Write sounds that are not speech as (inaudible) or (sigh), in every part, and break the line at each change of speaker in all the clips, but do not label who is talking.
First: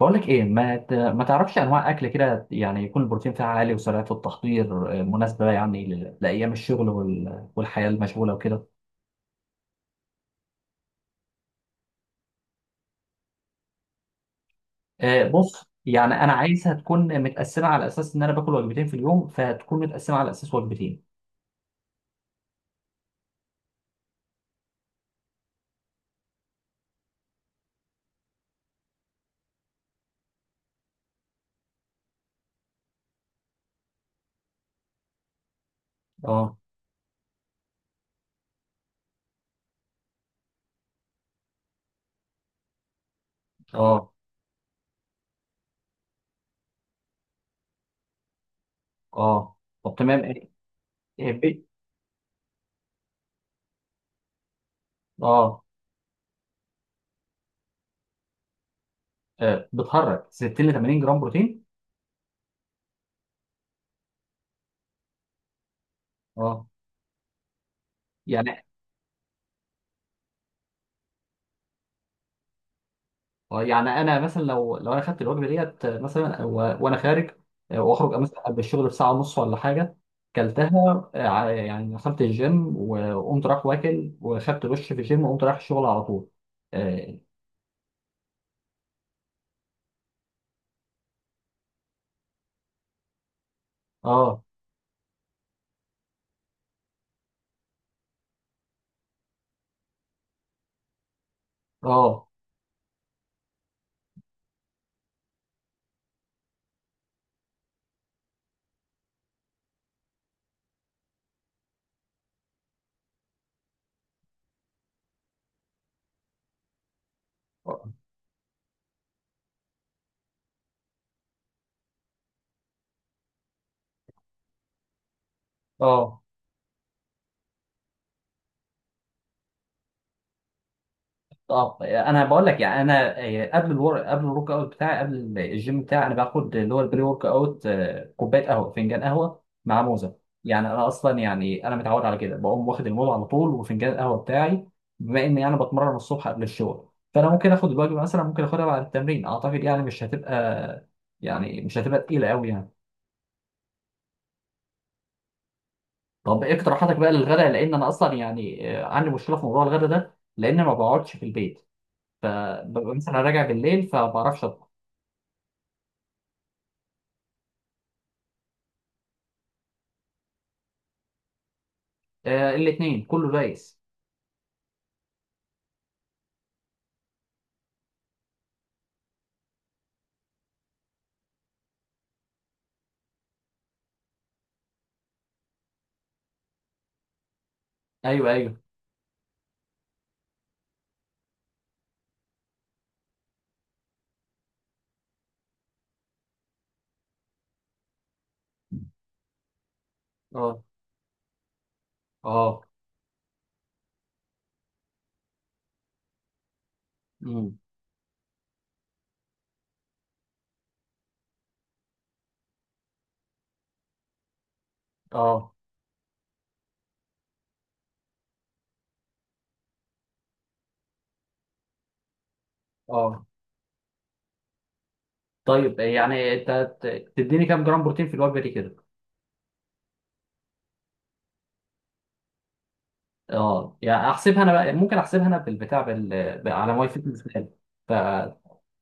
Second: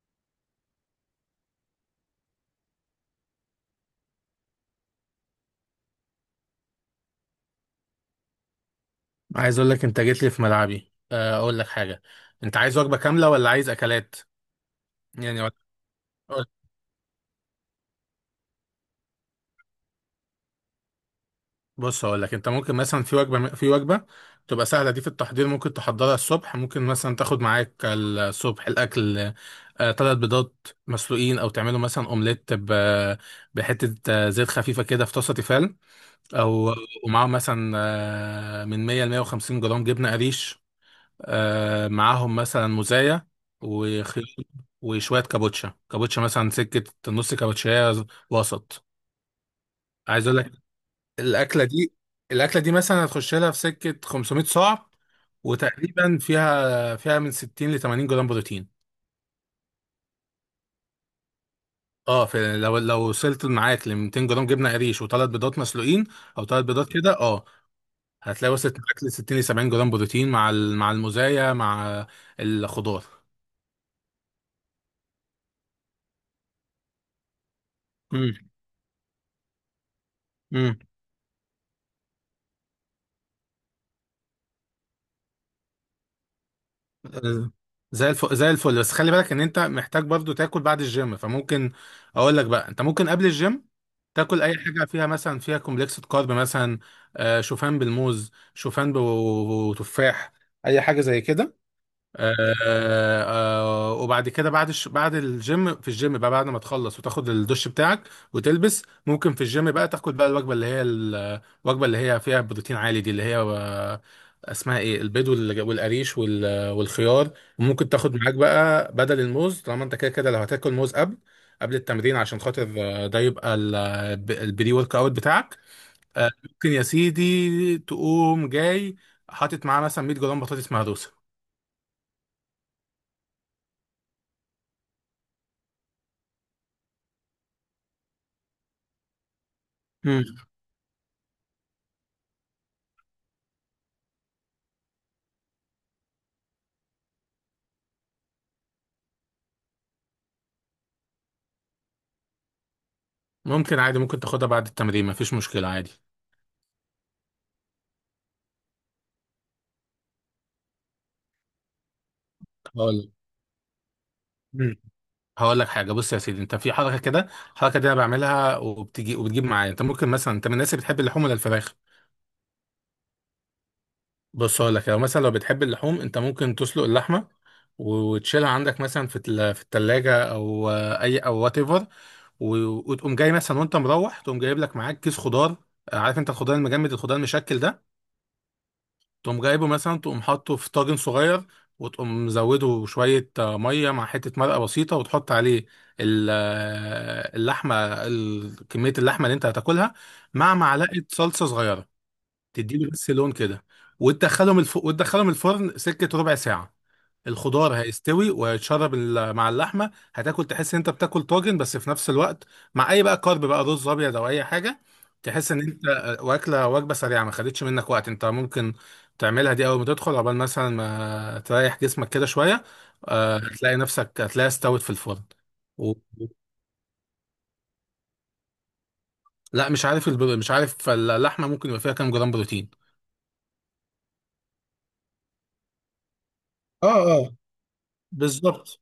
بقول لك ايه، ما تعرفش انواع اكل كده يعني يكون البروتين فيها عالي وسرعه التحضير مناسبه يعني لايام الشغل والحياه المشغوله وكده.
عايز اقول لك انت جيت لي في ملعبي، اقول لك حاجه. انت عايز وجبه كامله ولا عايز اكلات؟ يعني ولا-
بص يعني انا
أقول-
عايزها تكون متقسمه على اساس ان انا باكل وجبتين في اليوم، فهتكون متقسمه على اساس وجبتين.
بص اقول لك، انت ممكن مثلا في وجبه تبقى سهله، دي في التحضير ممكن تحضرها الصبح، ممكن مثلا تاخد معاك الصبح الاكل ثلاث بيضات مسلوقين، او تعملوا مثلا اومليت بحته، زيت خفيفه كده في طاسه تيفال،
اه.
او ومعاهم مثلا من 100 ل 150 جرام جبنه قريش، معاهم مثلا مزايا
اه.
وخيار وشوية كابوتشا كابوتشا مثلا سكة نص كابوتشاية وسط
اه. طب تمام.
عايز اقول لك
إيه
الأكلة
بي-
دي الأكلة دي مثلا هتخش لها في سكة 500 صاع
اه.
وتقريبا فيها فيها من 60 ل 80 جرام بروتين
بتهرج 60 ل 80 جرام بروتين.
اه في لو لو وصلت معاك ل 200 جرام جبنة قريش وثلاث بيضات مسلوقين او ثلاث
اه،
بيضات كده اه هتلاقي
يعني
وصلت معاك ل 60 ل 70 جرام بروتين مع ال- مع المزايا، مع الخضار.
يعني انا مثلا لو انا خدت الوجبه ديت، مثلا وانا خارج، واخرج مثلا قبل الشغل بساعه ونص ولا حاجه،
امم،
كلتها، يعني دخلت الجيم وقمت رايح واكل وخدت دش في الجيم وقمت رايح الشغل على طول.
آه، زي الفل زي الفل، بس خلي بالك ان انت محتاج برضو تاكل بعد الجيم، فممكن اقول لك بقى انت ممكن قبل الجيم
اه.
تاكل اي حاجه فيها مثلا فيها كومبلكس كارب، مثلا شوفان بالموز، شوفان وتفاح، اي حاجه زي كده.
اه.
وبعد كده بعد بعد الجيم، في الجيم بقى بعد ما تخلص وتاخد الدش بتاعك وتلبس، ممكن في الجيم بقى تاخد بقى الوجبه اللي هي الوجبه اللي هي فيها بروتين عالي دي، اللي هي اسمها ايه، البيض والقريش والخيار.
اه.
وممكن تاخد معاك بقى بدل الموز، طالما انت كده كده لو هتاكل موز قبل قبل التمرين عشان خاطر آه، ده يبقى البري ورك اوت بتاعك.
آه.
ممكن يا سيدي تقوم جاي حاطط معاه مثلا 100 جرام بطاطس مهروسه.
اه، انا بقول لك يعني انا قبل الورك اوت بتاعي، قبل الجيم بتاعي، انا باخد اللي هو البري ورك اوت، كوبايه قهوه، فنجان قهوه مع موزه. يعني انا اصلا، يعني انا متعود على كده، بقوم واخد الموز على طول وفنجان القهوه بتاعي. بما اني انا بتمرن الصبح قبل الشغل، فانا ممكن اخد الوجبه مثلا، ممكن اخدها بعد التمرين، اعتقد يعني مش هتبقى، يعني مش هتبقى تقيله قوي يعني.
ممكن عادي، ممكن تاخدها بعد التمرين مفيش مشكلة عادي.
طب ايه اقتراحاتك بقى للغداء؟ لان انا اصلا يعني عندي مشكله في موضوع الغداء ده، لان ما بقعدش في البيت، فببقى
هقول
مثلا راجع بالليل، فما بعرفش.
مم. هقول لك حاجة. بص يا سيدي، انت في حركة كده، الحركة دي انا بعملها وبتجي وبتجيب معايا. انت ممكن مثلا، انت من الناس اللي بتحب اللحوم ولا الفراخ؟
آه، الاثنين كله دايس.
بص هقول لك، لو مثلا لو بتحب اللحوم، انت ممكن تسلق اللحمة وتشيلها عندك مثلا في في التلاجة او اي او وات ايفر، وتقوم جاي مثلا وانت مروح تقوم جايب لك معاك كيس خضار، عارف انت الخضار المجمد، الخضار المشكل ده،
ايوه ايوه.
تقوم جايبه مثلا تقوم حاطه في طاجن صغير، وتقوم مزوده شوية مية مع حتة مرقة بسيطة، وتحط عليه اللحمة، كمية اللحمة اللي انت هتاكلها، مع
اه
معلقة صلصة صغيرة
اه.
تديله بس لون كده، وتدخلهم وتدخلهم الفرن سكة ربع ساعة.
امم.
الخضار هيستوي ويتشرب مع اللحمه، هتاكل تحس ان انت بتاكل طاجن، بس في نفس الوقت مع اي بقى كارب بقى، رز ابيض او اي حاجه. تحس
اه.
ان انت واكله وجبه سريعه ما خدتش منك وقت. انت ممكن تعملها دي اول ما تدخل، عقبال مثلا ما تريح جسمك كده شويه،
اه.
هتلاقي نفسك هتلاقيها استوت في الفرن.
طيب،
و...
يعني انت تديني كام جرام بروتين في الوجبه دي كده؟
لا مش عارف مش عارف اللحمه ممكن يبقى فيها كام جرام بروتين.
اه، يعني احسبها انا بقى، ممكن احسبها انا على ماي
اه،
فيتنس
اه،
بال. ف.
بالظبط.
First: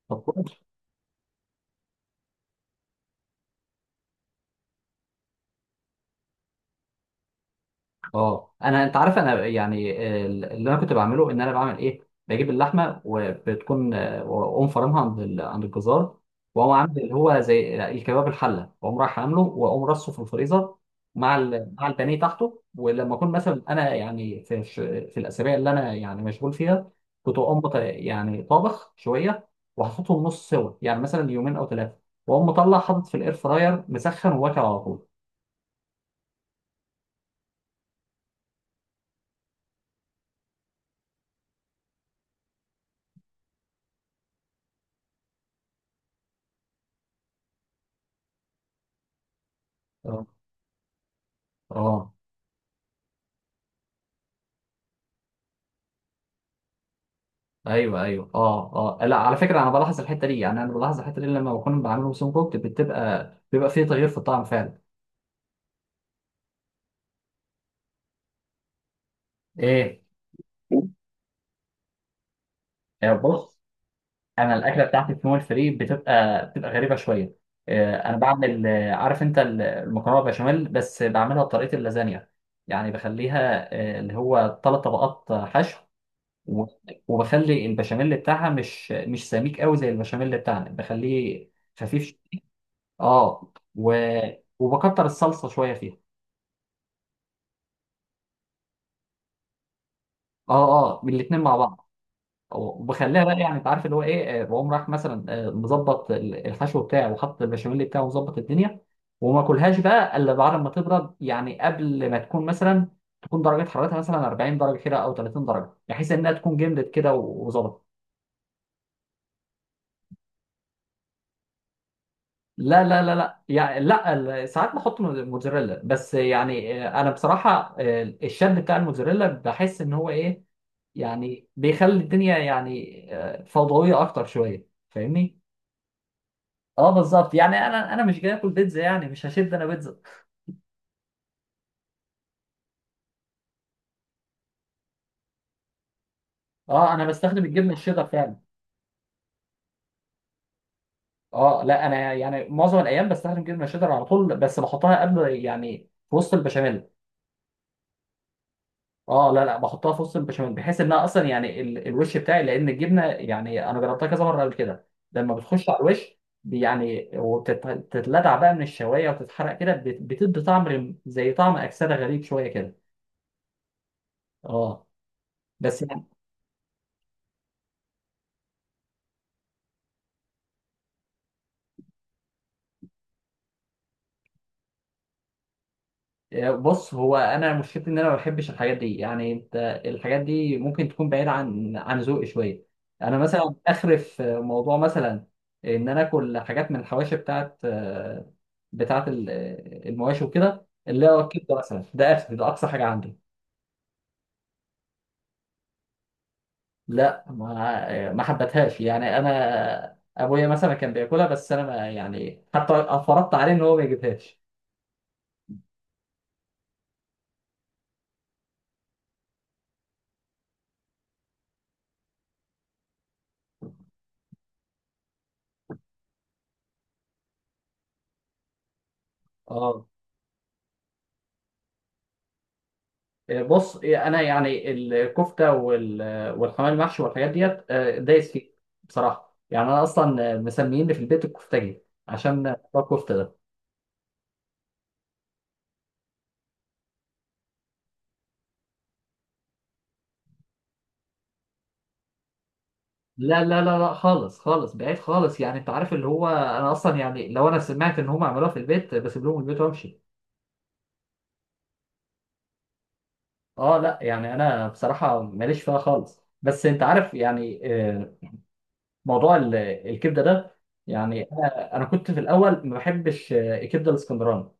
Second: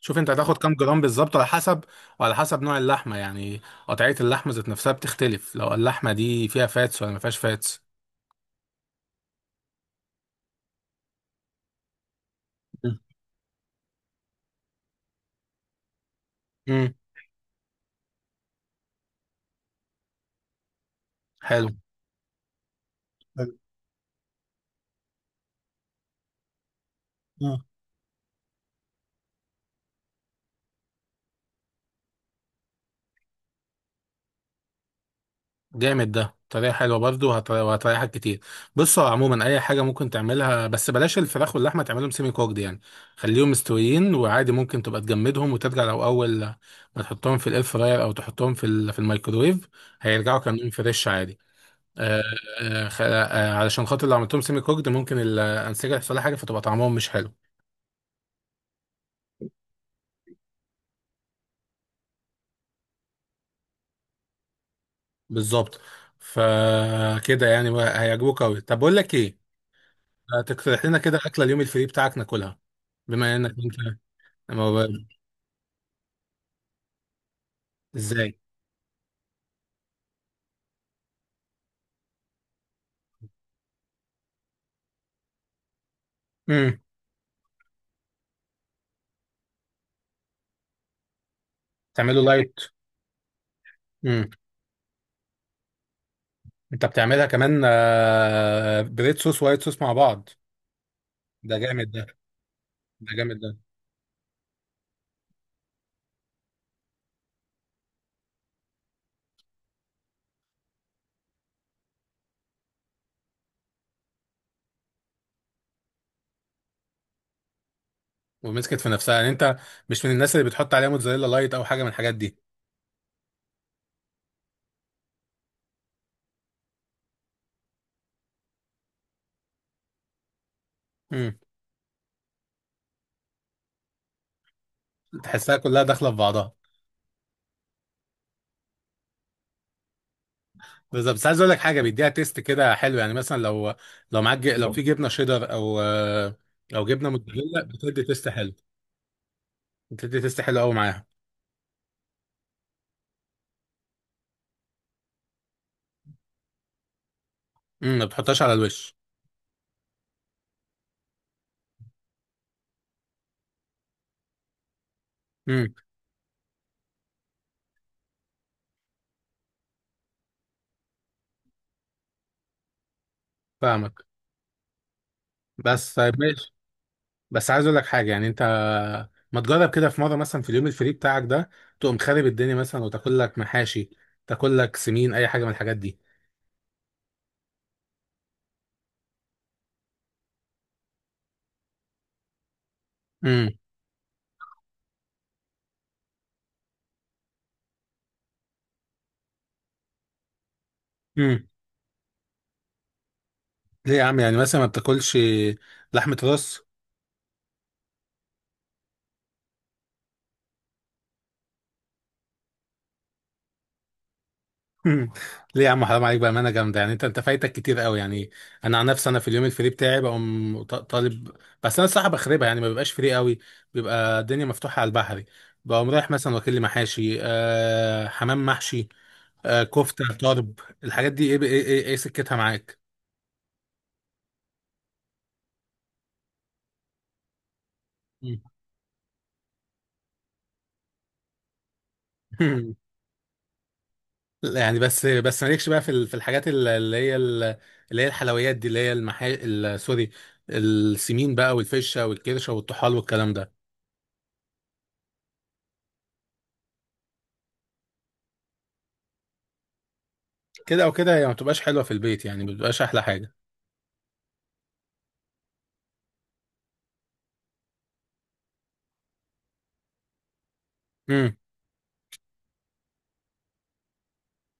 شوف
طب
انت
كويس.
هتاخد كام جرام بالظبط على حسب، وعلى حسب نوع اللحمه يعني. قطعيه اللحمه ذات نفسها بتختلف، لو اللحمه دي فيها فاتس ولا ما فيهاش فاتس.
اه، انا، انت عارف، انا يعني اللي انا كنت بعمله ان انا بعمل ايه؟ بجيب
مم.
اللحمه وبتكون واقوم فرمها عند عند الجزار، واقوم
امم.
عامل اللي هو زي الكباب الحله، واقوم رايح عامله، واقوم رصه في الفريزر مع
حلو.
مع البانيه تحته. ولما اكون
حلو.
مثلا انا، يعني في في الاسابيع اللي انا يعني مشغول فيها، كنت اقوم
آه.
يعني طابخ شويه وحاططهم نص سوا، يعني مثلا يومين او ثلاثه، واقوم مطلع حاطط في الاير فراير مسخن وواكل على طول.
جامد ده، طريقة حلوة برضه، وهتريحك كتير. بص هو عموما أي حاجة ممكن تعملها، بس بلاش الفراخ واللحمة تعملهم سيمي كوكد يعني. خليهم مستويين وعادي ممكن تبقى تجمدهم وترجع، لو أول ما تحطهم في الإير فراير أو تحطهم في في الميكرويف
اه.
هيرجعوا كأنهم فريش عادي.
اه.
آه، علشان خاطر لو عملتهم سيمي كوكد ممكن الانسجه يحصل لها حاجه، فتبقى طعمهم مش حلو.
ايوه ايوه، اه اه. لا، على فكره انا بلاحظ الحته دي، يعني انا بلاحظ الحته دي لما بكون بعمله سون كوكت، بتبقى، بيبقى فيه تغيير في الطعم فعلا.
بالظبط، فكده يعني بقى هيعجبوك قوي. طب بقول لك ايه،
ايه؟
تقترح لنا كده اكله اليوم الفري بتاعك ناكلها، بما انك
بص،
انت.
انا
أما
الاكله
ب-
بتاعتي في مول فري بتبقى، بتبقى غريبه شويه. انا
ازاي؟
بعمل، عارف انت المكرونه بشاميل؟ بس بعملها بطريقه اللازانيا، يعني بخليها اللي هو ثلاث طبقات، حشو و-
امم.
وبخلي البشاميل بتاعها مش سميك قوي زي البشاميل بتاعنا، بخليه خفيف
تعمله لايت.
اه
امم.
وبكتر الصلصه شويه فيها.
انت بتعملها كمان بريد صوص وايت صوص مع بعض؟
اه. اه، الاثنين مع
ده جامد
بعض.
ده. ده
وبخليها
جامد
بقى،
ده.
يعني انت عارف اللي هو ايه، بقوم رايح مثلا مظبط الحشو بتاعي وحاطط البشاميل بتاعه ومظبط الدنيا. وما اكلهاش بقى الا بعد ما تبرد، يعني قبل ما تكون مثلا، تكون درجه حرارتها مثلا 40 درجه كده او 30 درجه، بحيث انها تكون جمدت كده وظبطت.
ومسكت في نفسها يعني. انت مش من الناس اللي بتحط عليها موتزاريلا لايت او حاجه من الحاجات دي؟
لا لا لا لا، يعني لا، ساعات بحط موتزاريلا، بس يعني انا بصراحه الشد بتاع الموتزاريلا بحس ان هو ايه،
امم.
يعني بيخلي الدنيا يعني فوضويه اكتر شويه، فاهمني.
تحسها كلها داخله في بعضها.
اه بالظبط، يعني انا مش جاي اكل بيتزا، يعني مش هشد انا بيتزا.
بالظبط. بس عايز اقول لك حاجه، بيديها تيست كده حلو، يعني مثلا لو لو معاك لو في جبنه شيدر او او
اه، انا
جبنه
بستخدم
موتزاريلا
الجبنه
بتدي
الشيدر
تيست
فعلا.
حلو، بتدي تيست حلو قوي معاها.
اه لا، انا يعني معظم الايام بستخدم جبنه الشيدر على طول، بس بحطها قبل يعني في وسط البشاميل.
امم. ما بتحطهاش على الوش؟
اه لا لا، بحطها في وسط البشاميل، بحيث انها اصلا يعني الوش بتاعي، لان الجبنه، يعني انا جربتها كذا مره قبل كده، لما بتخش
امم.
على الوش يعني وتتلدع بقى من الشوايه وتتحرق كده، بتدي طعم زي طعم اكسده غريب شويه كده.
فاهمك.
اه. بس.
بس طيب ماشي. بس عايز اقول لك حاجه، يعني انت ما تجرب كده في مره مثلا في اليوم الفري بتاعك ده، تقوم خارب الدنيا مثلا وتاكل لك محاشي، تاكل لك سمين، اي حاجه من الحاجات دي.
بص، هو انا مشكلتي ان انا ما بحبش الحاجات دي، يعني انت الحاجات دي ممكن تكون بعيده عن عن ذوقي شويه. انا
امم.
مثلا اخر في موضوع مثلا ان انا اكل حاجات من الحواشي بتاعت، بتاعت المواشي وكده، اللي هو
امم.
الكبده مثلا، ده اخر، ده اقصى حاجه عندي.
ليه يا عم، يعني مثلا ما بتاكلش لحمه راس؟
لا، ما حبتهاش، يعني انا ابويا مثلا كان بياكلها، بس انا ما يعني، حتى فرضت عليه ان هو ما يجيبهاش.
مم. ليه يا عم، حرام عليك، بامانه جامده، يعني انت انت فايتك كتير قوي يعني انا عن نفسي انا في اليوم الفري بتاعي بقوم ط- طالب بس انا الصراحه بخربها يعني ما بيبقاش فري قوي، بيبقى الدنيا مفتوحه على البحري. بقوم رايح مثلا واكل لي محاشي، آه حمام محشي، آه
اه،
كفته طرب، الحاجات دي، إيه سكتها معاك؟
بص، انا يعني الكفته والحمام المحشي والحاجات ديت دايس
مم.
فيه بصراحه، يعني انا اصلا مسميني في البيت الكفتاجي عشان بتاع
(laughs)
الكفته ده.
لا يعني، بس بس مالكش بقى في ال- في الحاجات اللي هي اللي هي الحلويات دي، اللي هي سوري، السمين بقى والفشه والكرشه والطحال والكلام
لا
ده؟
لا لا لا، خالص خالص، بعيد خالص، يعني انت عارف اللي هو انا اصلا يعني لو انا سمعت ان هم عملوها في البيت بسيب لهم البيت وامشي.
كده او كده هي ما بتبقاش حلوه في البيت يعني، ما بتبقاش احلى حاجه.
اه لا، يعني انا بصراحه ماليش فيها خالص، بس انت عارف يعني آه، موضوع ال- الكبده ده، يعني
امم.
انا كنت في الاول ما بحبش الكبده الاسكندراني،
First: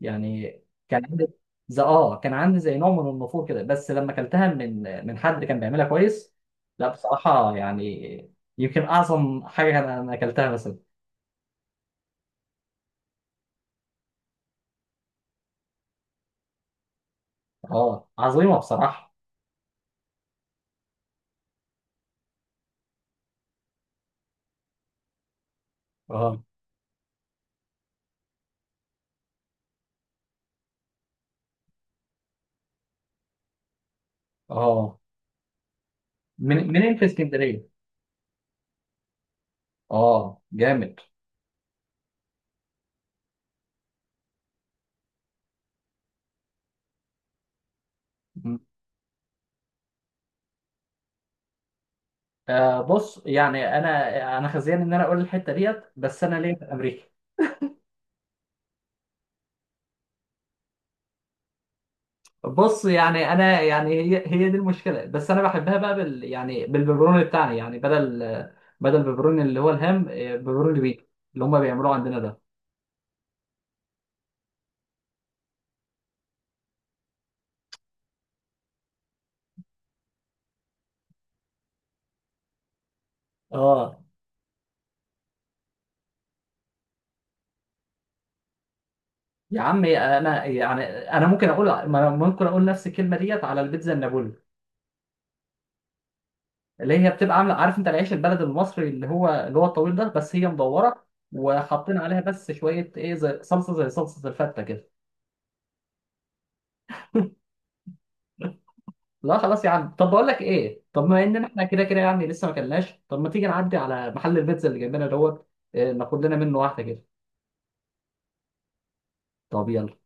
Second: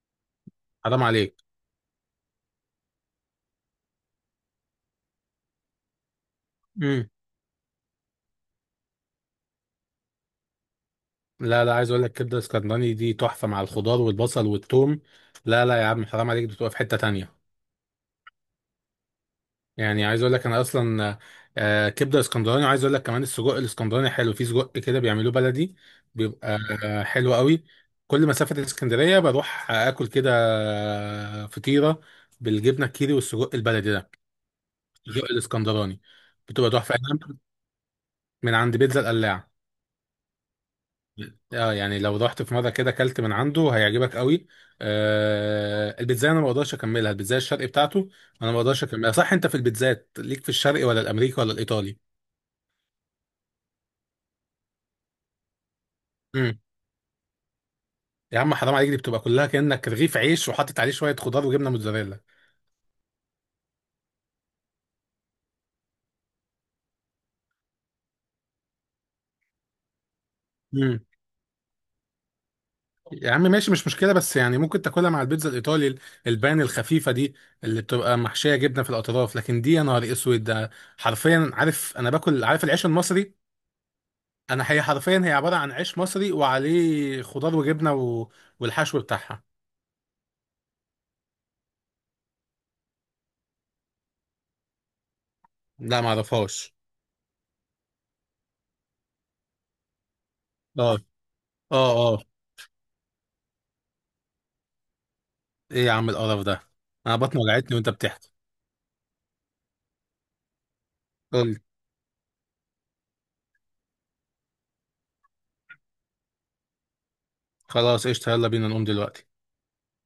يعني
حرام
كان عندي
عليك.
زي اه، كان عندي زي نوع من النفور كده، بس لما اكلتها من من حد كان بيعملها كويس، لا
امم.
بصراحة يعني يمكن أعظم حاجة أنا أكلتها مثلا.
لا لا، عايز اقول لك كبده اسكندراني دي تحفه مع الخضار والبصل والثوم. لا لا يا عم، حرام عليك، بتبقى في حته تانية.
اه، عظيمة بصراحة.
يعني عايز اقول لك انا اصلا كبده اسكندراني، وعايز اقول لك كمان السجق الاسكندراني حلو. في سجق كده بيعملوه بلدي،
اه
بيبقى حلو قوي. كل مسافه اسكندريه بروح اكل كده فطيره بالجبنه الكيري والسجق البلدي ده،
اه.
السجق الاسكندراني،
من
بتبقى تحفه.
منين في
أنا
اسكندرية؟
من عند بيتزا القلاع.
اه، جامد.
اه يعني لو رحت في مره كده اكلت من عنده هيعجبك قوي. آه، البيتزا انا ما بقدرش اكملها، البيتزا الشرقي بتاعته انا ما
مم.
بقدرش اكملها. صح انت في البيتزات ليك في الشرقي ولا الامريكي ولا الايطالي؟
آه بص، يعني أنا خزيان إن أنا أقول الحتة ديت، بس أنا ليه
امم.
في أمريكا.
يا عم حرام عليك، دي بتبقى كلها كانك رغيف عيش وحاطط عليه شويه خضار وجبنه موتزاريلا.
بص يعني انا يعني هي دي المشكله، بس انا بحبها بقى بال، يعني بالبيبروني بتاعنا، يعني بدل بدل البيبروني اللي هو الهام، بيبروني
امم.
بيتو اللي هم بيعملوه عندنا ده.
يا عم ماشي مش مشكله، بس يعني ممكن تاكلها مع البيتزا الايطالي، البان الخفيفه دي اللي بتبقى محشيه جبنه في الاطراف، لكن دي يا نهار اسود ده. حرفيا، عارف انا باكل، عارف العيش المصري،
اه،
انا هي حرفيا هي عباره عن عيش مصري وعليه خضار وجبنه والحشو بتاعها.
يا عم انا يعني، انا ممكن اقول ما أنا ممكن اقول نفس الكلمه ديت على البيتزا النابولي،
لا ما اعرفهاش.
اللي هي بتبقى عامله، عارف انت العيش البلد المصري اللي هو، الطويل ده، بس هي
اه،
مدوره
اه،
وحاطين عليها
اه.
بس شويه ايه، زي صلصه، زي صلصه الفته كده.
ايه يا عم القرف ده، انا بطني وجعتني وانت بتحكي.
لا خلاص يا عم، طب بقول لك ايه، طب ما ان
قول لي.
احنا كده كده يعني لسه ما كلناش، طب ما تيجي نعدي على محل البيتزا اللي جنبنا دوت، ناخد لنا منه واحده كده.
خلاص قشطه، يلا بينا نقوم دلوقتي.
طب يلا.